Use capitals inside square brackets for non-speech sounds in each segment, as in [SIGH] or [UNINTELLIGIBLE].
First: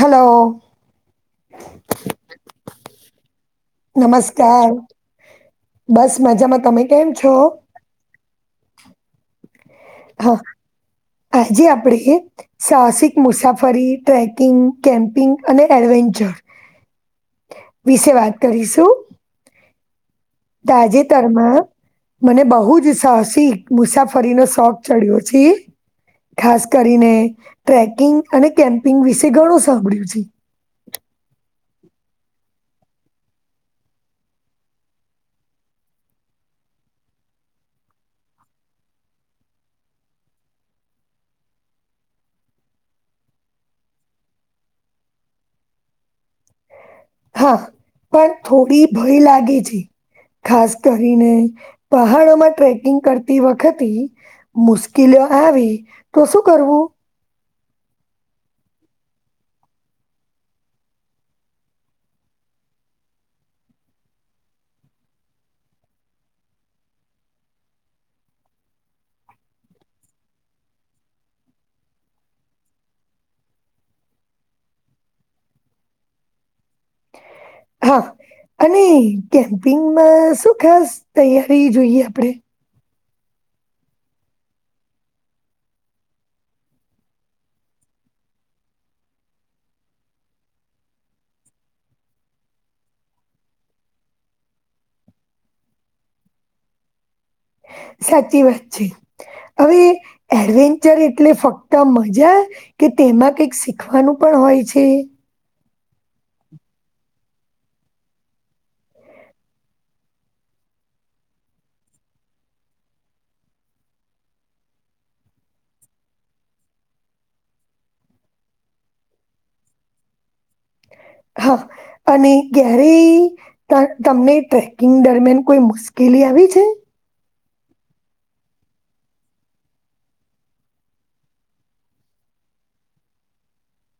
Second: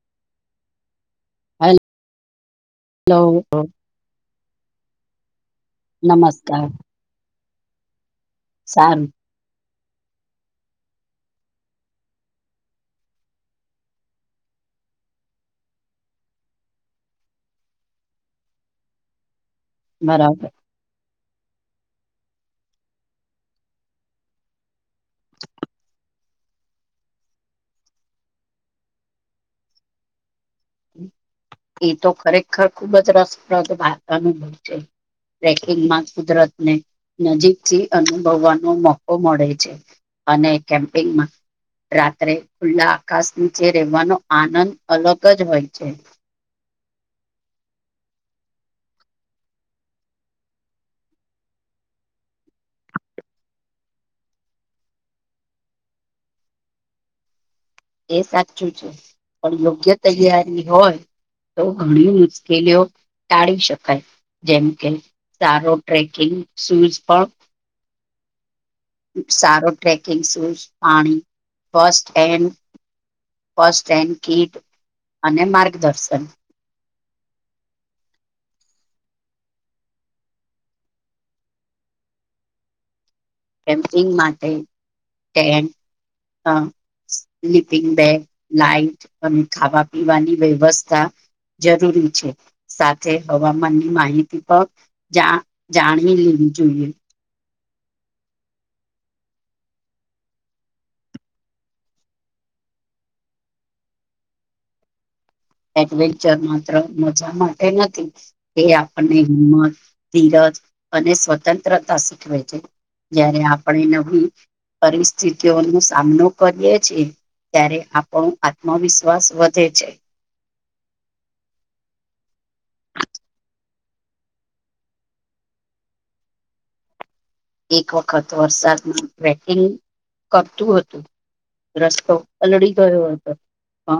Hello હે hello ચાર બસ મજામાં નમસ્કાર તમે કેમ છો સારુ હા આજે આપડે સાહસિક મુસાફરી ટ્રેકિંગ કેમ્પિંગ અને એડવેન્ચર [UNINTELLIGIBLE] વિશે વાત કરીશું બરાબર મને બહુ જ સાહસી મુસાફરીનો શોખ ચડ્યો છે ખાસ કરીને ટ્રેકિંગ અને કેમ્પિંગ વિશે ઘણું સાંભળ્યું છે એ તો ખરેખર ખુબ જ રસપ્રદ વારતાનું બવ છે ટ્રેકિંગમાં કુદરત ને નજીકથી અનુભવવાનો મોકો મળે છે અને કેમ્પિંગમાં રાત્રે ખુલ્લા આકાશ નીચે રહેવાનો આનંદ અલગ જ હોય છે હા પણ થોડી ભય લાગે છે ખાસ કરીને પહાડોમાં ટ્રેકિંગ કરતી વખતે મુશ્કેલી આવી તો શું કરવું એ સાચું છે પણ યોગ્ય તૈયારી હોય તો ઘણી મુશ્કેલીઓ ટાળી શકાય જેમ કે સારો ટ્રેકિંગ શૂઝ પણ સારો ટ્રેકિંગ સૂઝ પાણી ફસ્ટ હેન્ડ ફસ્ટેન્ડ કીટ અને માર્ગદર્શન હા અને કેમ્પિંગમાં શું ખાસ તૈયારી જોઈએ આપણે કેમ્પિંગ માટે સ્લીપિંગ બેડ લાાઈટ અને ખાવા પીવાની વ્યવસ્થા જરૂરી છે સાથે હવામાનની માહિતી પણ જાણવી જોઈએ સાચી વાત છે હવે એડવેન્ચર એટલે ફક્ત મજા કે તેમાં કઈક શીખવાનું પણ હોઈ છે એડવેન્ચર માત્ર મજા માટે નથી એ આપણને હિમત ધીરજ અને સ્વતંત્રતા શીખવે છે જયારે આપણે નવી પરિસ્થિતિઓ ન સામનો કરીએ છીએ ત્યારે આપણો આત્મવિશ્વાસ વધે છે હા અને ઘરે તમને ટ્રેકિંગ દરમિયાન કોઈ મુશ્કેલી કેવી છે એક વખત વરસાદમાં વેટિંગ કરતું હોય રસ્તો પલળી ગયો હતો હ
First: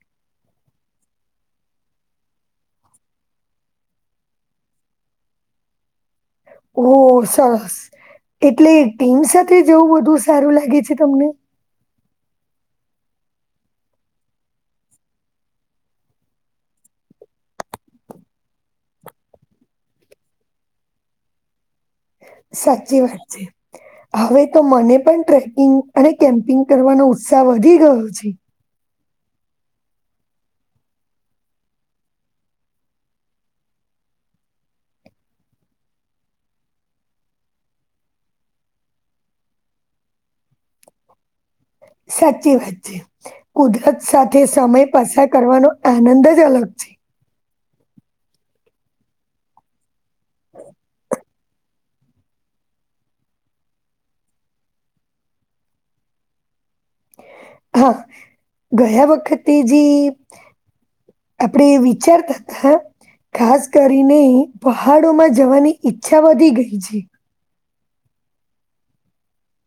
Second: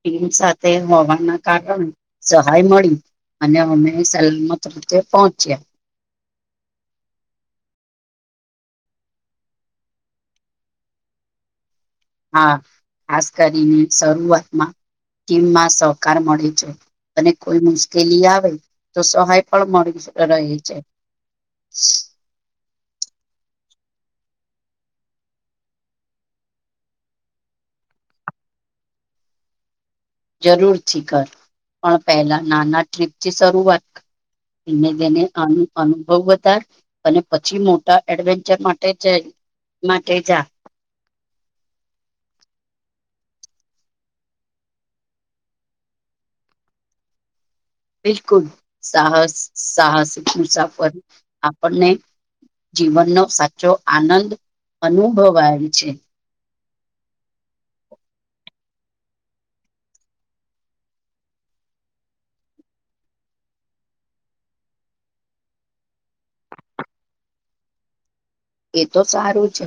ટીમ સાથે હોવાના કારણે સહાય મળી અને અમે સલામત રીતેે પહોંચ્યા ઓહ સરસ એટલે ટીમ સાથે જવું બધુ સારું લાગે છે તમને હા ખાસ કરીને શરૂઆતમાં કિમમાં સહકાર મળે છે અને કોઈ મુશ્કેલી આવે તો સહાય પણ મળી રહે છે [INAUDIBLE] સાચી વાત છે હવે તો મને પણ ટ્રેકિંગ અને કેમ્પિંગ કરવાનો ઉત્સાહ વધી ગયો છે જરૂરથી કર પણ પહેલા નાના ટ્રીપથી શરૂઆત કર તો તેને આનો અનુભવ વધાર અને પછી મોટા એડવેન્ચર માટે જાય માટે જા. સાચી વાત છે. કુદરત સાથે સમય પસાર કરવાનો આનંદ જ અલગ છે. બિલકુલ, સાહસ સાહસિક મુસાફર આપણને. જીવનનો સાચો આનંદ અનુભવાય છે. હા, ગયા વખતે જે આપડે વિચારતા હતા. ખાસ કરીને પહાડોમાં જવાની ઈચ્છા વધી ગઈ છે. એ તો સારું છે.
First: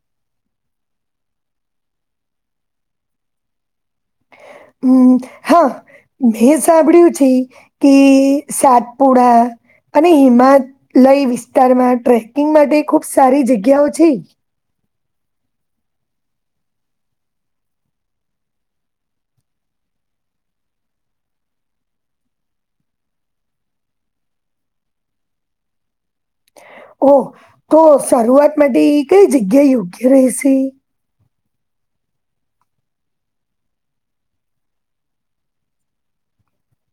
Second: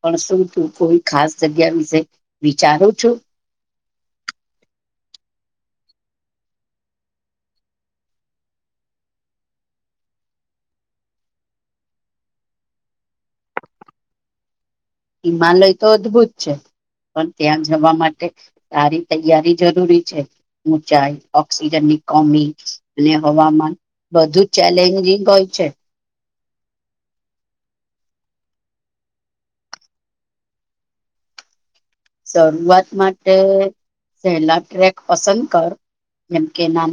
પણ શું તું કોઈ ખાસ જગ્યા વિશે વિચારું છું? હમ, હા. મેં સાંભળ્યું છે કે સાતપુડા અને હિમાલય વિસ્તારમાં ટ્રેકિંગ માટે ખુબ સારી જગ્યાઓ છે. હિમાલય તો અદ્ભુત છે. પણ ત્યાં જવા માટે તારી તૈયારી જરૂરી છે. ઊંચાઈ, ઓક્સિજનની કોમી અને હવામાન બધું ચેલેન્જિંગ હોય છે. ઓ તો શરૂઆત માટે કંઈ જગ્યા યોગ્ય રહેશે? શરૂઆત માટે સેલા ટ્રેક પસંદ કર જેમકે ના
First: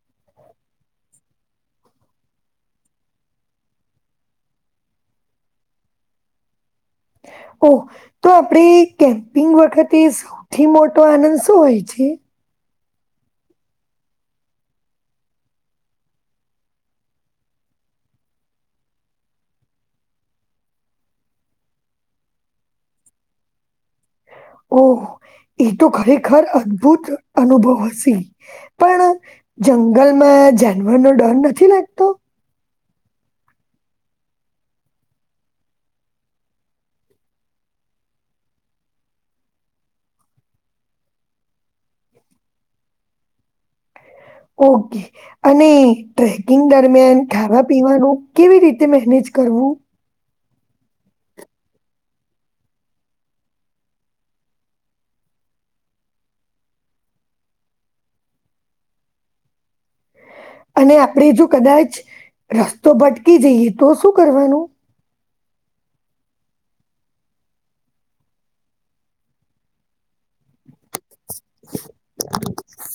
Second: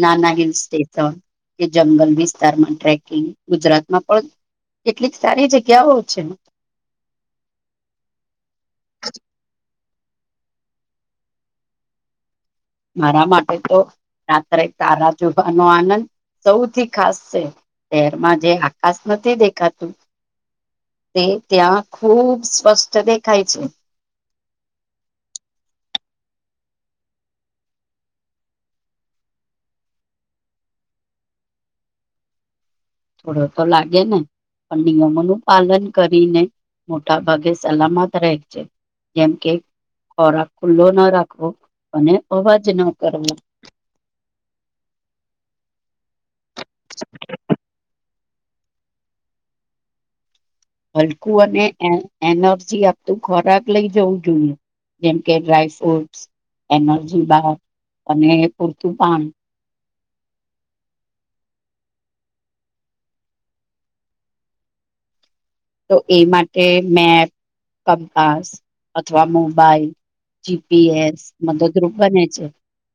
નાના હિલ સ્ટેશન કે જંગલ વિસ્તારમાં ટ્રેકિંગ ગુજરાતમાં પણ એટલીક સારી જગ્યા હોય છે. ઓ તો આપડે કેમ્પિંગ વખ તે સૌથી મોટો આનંદ શું હોય છે? મારા માટે તો રાત્રે તારા જોવાનો આનંદ સૌથી ખાસ છે શહેરમાં જે આકાશ નથી દેખાતું તે ત્યાં ખૂબ સ્પષ્ટ દેખાય છે. ઓ. એ તો ખરેખર અદભુત અનુભવ હશે, પણ જંગલમાં જાનવરનો ડર નથી લાગતો? થોડો તો લાગે ને. પણ નિયમોનું પાલન કરીને મોટા ભાગે સલામત રહે છે. જેમ કે ખોરાક ખુલ્લો ન રાખવો અને અવાજ ન કરવો. ઓકે, અને ટ્રેકિંગ દરમિયાન ખાવા-પીવાનું કેવી રીતે મેનેજ કરવું? હલકું અને એનર્જી આપતું ખોરાક લઈ જવું જોઈએ. જેમ કે ડ્રાય ફ્રૂટસ એનર્જી બાર અને પૂરતું પાણી. અને આપણેે જો કદાચ રસ્તો ભટકી જઈએ તો શું કરવાનું? [UNINTELLIGIBLE] તો એ માટે મેપ, કંપાસ અથવા મોબાઈલ જી પી એસ મદદરૂપ બને છે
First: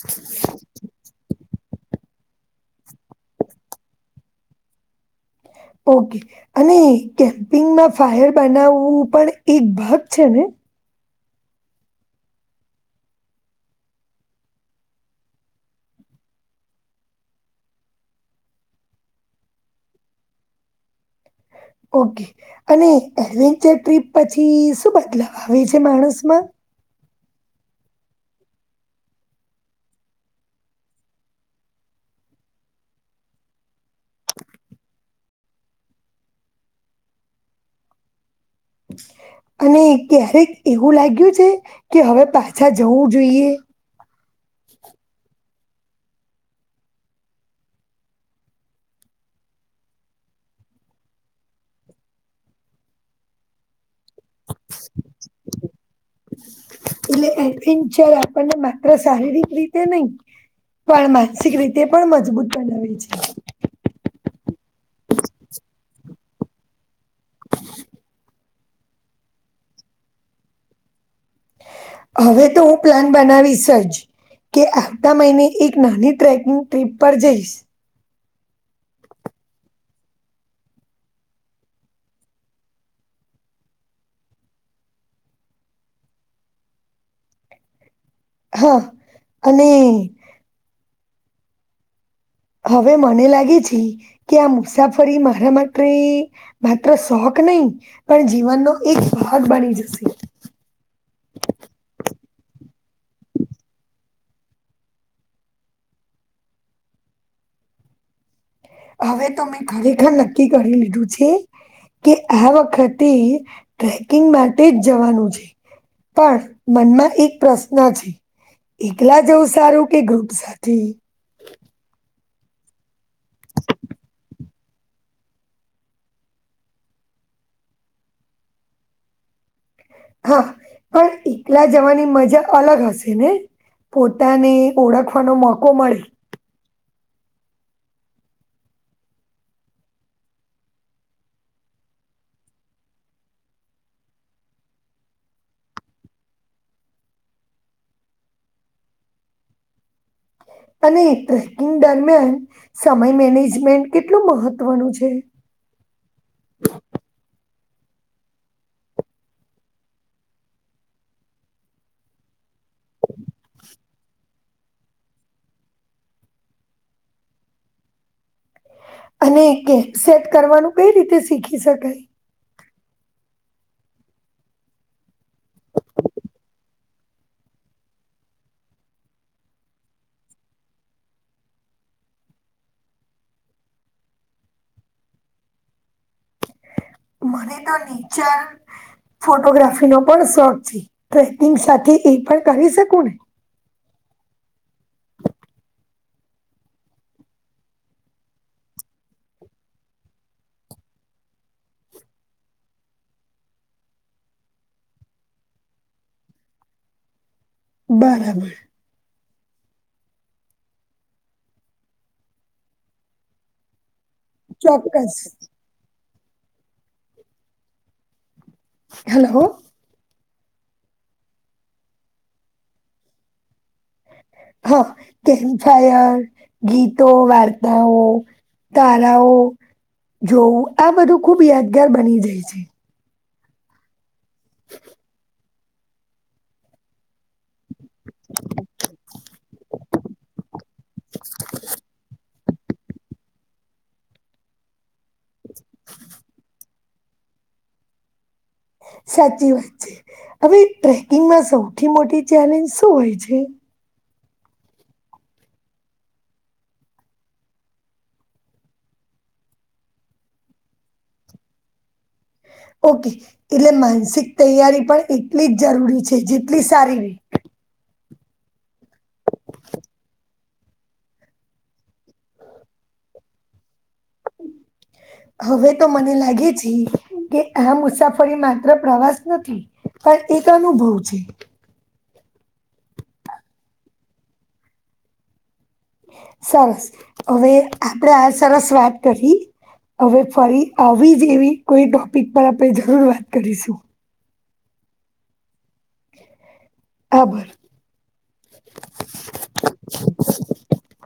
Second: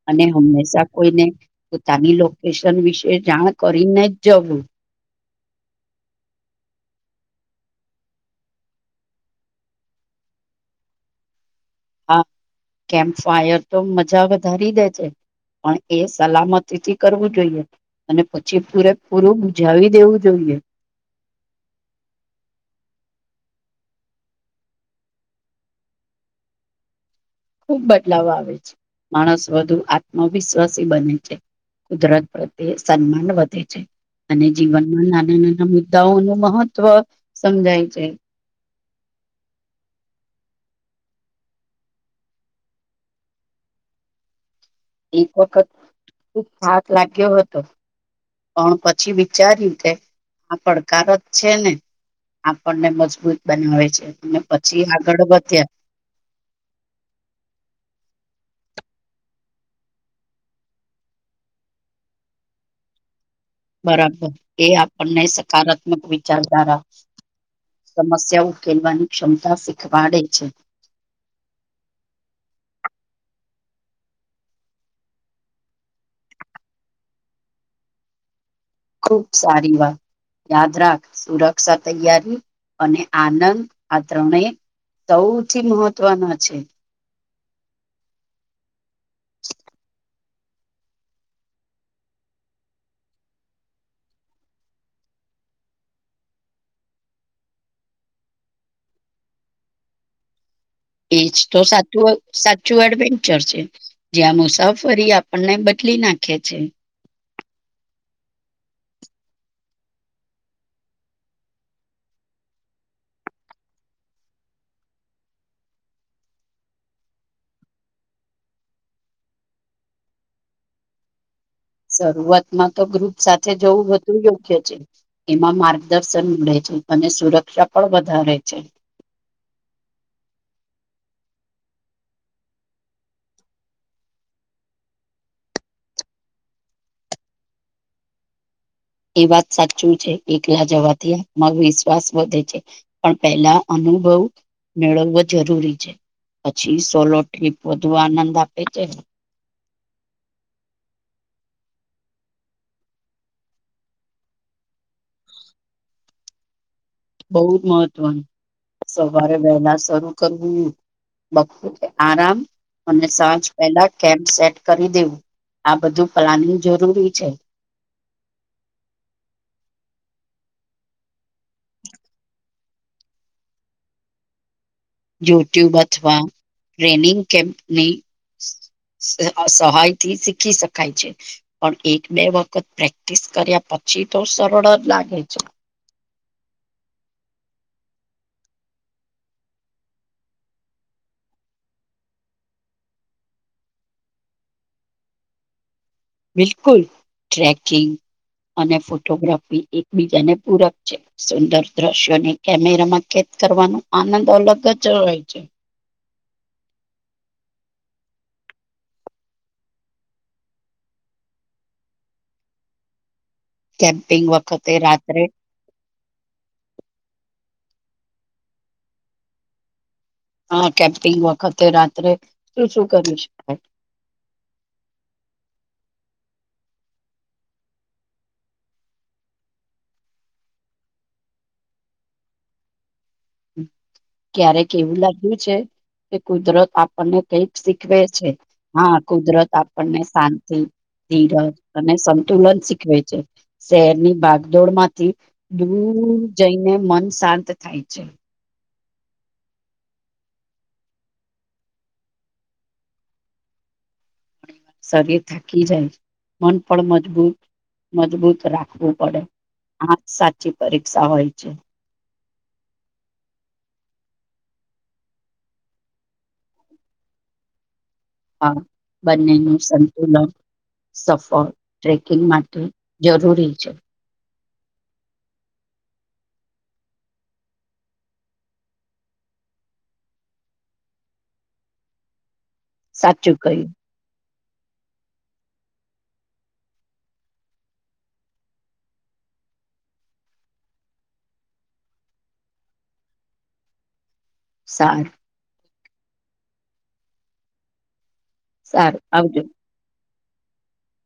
અને હંમેશા કોઈને પોતાની લોકેશન વિશે જાણ કરીને જ જવું ઓકે અને કેમ્પિંગમાં ફાયર બનાવવું પણ એક ભાગ છે ને? હા કેમ ફાયર તો મજા વધારી દે છે પણ એ સલામતીથી કરવું જોઈએ અને પછી પૂરેપૂરું બુજાવી દેવું જોઈએ [INAUDIBLE] ઓકે અને એડવેન્ચર ટ્રીપ પછી શું બદલાવ આવે છે માણસમાં? ખૂબ બદલાવ આવે છે માણસ વધુ આત્મવિશ્વાસી બની જાય કુદરત પ્રત્યે સન્માન વધે છે અને જીવનમાં નાના-નાના મુદ્દાઓ ન મહત્વ સમજાય છે અને ક્યારેક એવું લાગ્યું છે, કે હવે પાછા જવું જોઈએ? એક વખત ખૂબ થાક લાગ્યો હતો. પણ પછી વિચાર્યું કે આ પડકાર જ છે ને આપણને મજબૂત બનાવે છે. પછી આગળ વધ્યા [UNINTELLIGIBLE] એલે એચ પણ માત્ર શારીરિક રીતે નહી પણ માનસિક રીતે પણ મજબૂત બનાવે છે. બરાબર એ આપણને સકારાત્મક વિચારધારા સમસ્યા ઉકેલવાની ક્ષમતા શીખવાડે છે. હવે તો હું પ્લાન બનાવીશ જ. કે આવતા મહિને એક નાની ટ્રેકિંગ ટ્રીપ પર જઈશ. ખુબ સારી વાત યાદ રાખ સુરક્ષા, તૈયારી અને આનંદ આ ત્રણે સૌથી મહત્વના છે. હા અને હવે મને લાગે છે, કે આ મુસાફરી મારા માટે માત્ર શોખ નહી પણ જીવનનો એક ભાગ બની જશે. એજ તો સાચું સાચું એડવેન્ચર છે. જ્યાં મુસાફરી આપણને બદલી નાખે છે. હવે તો મેં ખરેખર નક્કી કરી લીધું છે. કે આ વખતે ટ્રેકિંગ માટે જ જવાનું છે. પણ મનમાં એક પ્રશ્ન છે. એકલા જવું સારું કે ગ્રુપ સાથે? શરૂઆતમાં તો ગ્રુપ સાથે જવું વધુ યોગ્ય છે. એમાં માર્ગદર્શન મળે છે અને સુરક્ષા પણ વધારે છે. હા. પણ એકલા જવાની મજા અલગ હશે ને? પોતાને ઓળખવાનો મોકો મળે. એ વાત સાચું છે. એકલા જવાથી આત્મવિશ્વાસ વધે છે, પણ પહેલા અને અનુભવ મેળવવો જરૂરી છે. પછી સોલો ટ્રીપ વધુ આનંદ આપે છે. અને ટ્રેકિંગ દરમિયાન સમય મેનેજમેન્ટ કેટલું મહત્વનું છે. [INAUDIBLE] બઉ જ મહત્વનું સવારે વહેલા શરૂ કરવું આરામ અને સાંજ પહેલા કેમ્પ સેટ કરી દેવું. આ બધું પ્લાનિંગ જરૂરી છે. અને કે સેટ કરવાનું કઈ રીતે શીખી શકાય. યુટ્યુબ અથવા ટ્રેનિંગ કેમ્પની સ અ સહાય થી શીખી શકાય છે, પણ એક બે વખત પ્રેક્ટિસ કર્યા પછ પછી તો સરળ જ લાગે છે. મને તો નેચર ફોટોગ્રાફીનો પણ શોખ છે. ટ્રેકિંગ સાથે એ પણ કરી શકું ને બિલકુલ ટ્રેકિંગ અને ફોટોગ્રાફી એકબીજાને પૂરક છે. સુંદર દ્રશ્યોને કેમેરામાં કે કરવાનો આનંદ અલગ જ હોય છે. બરાબર. કેમ્પિંગ વખતે ચોક્કસ રાત્રે હલો. હા કેપિંગ વખતે રાત્રે શું શું કરી શકાય? હ કેમ ફાયર, ગીતો, વાર્તાઓ, તારાઓ જોવું આ બધું ખુબ યાદગાર બની જાય છે. ક્યારેક એવું લાગ્યું છે કે કુદરત આપણને કઈક શીખ ખવે છે હા કુદરત આપણને શાંતિ ધીરજ અને સંતુલન શીખવે છે શહેરની ભાગદોડ માંથી દૂર જઈને મન શાંત થાય છે સાચી વાત છે હવે ટ્રેકિંગમાં સૌથી મોટી ચેલેન્જ શું હોય છે? શરીર થાકી જાય મન પણ મજબૂ મજબૂત રાખવું પડે આ સાચી પરીક્ષા હોય છે [INAUDIBLE] ઓકે એટલે માનસિક તૈયારી પણ એટલી જ જરૂરી છે જેટલી સારી હોય હા બંનેનું સંતુલન સફળ ટ્રેકિંગ માટે જરૂરી છે હવે તો મને લાગે છે કે આ મુસાફરી માત્ર પ્રવાસ નથી પણ એક અનુભવ છે સાચું કહ્યું સરસ, હવે આપડે આ સરસ વાત કહી હવે ફરી આવી જેવી કોઈ ટોપિક પર આપડે જરૂર વાત કરીશું સારું અબ સારું આવજો [INAUDIBLE]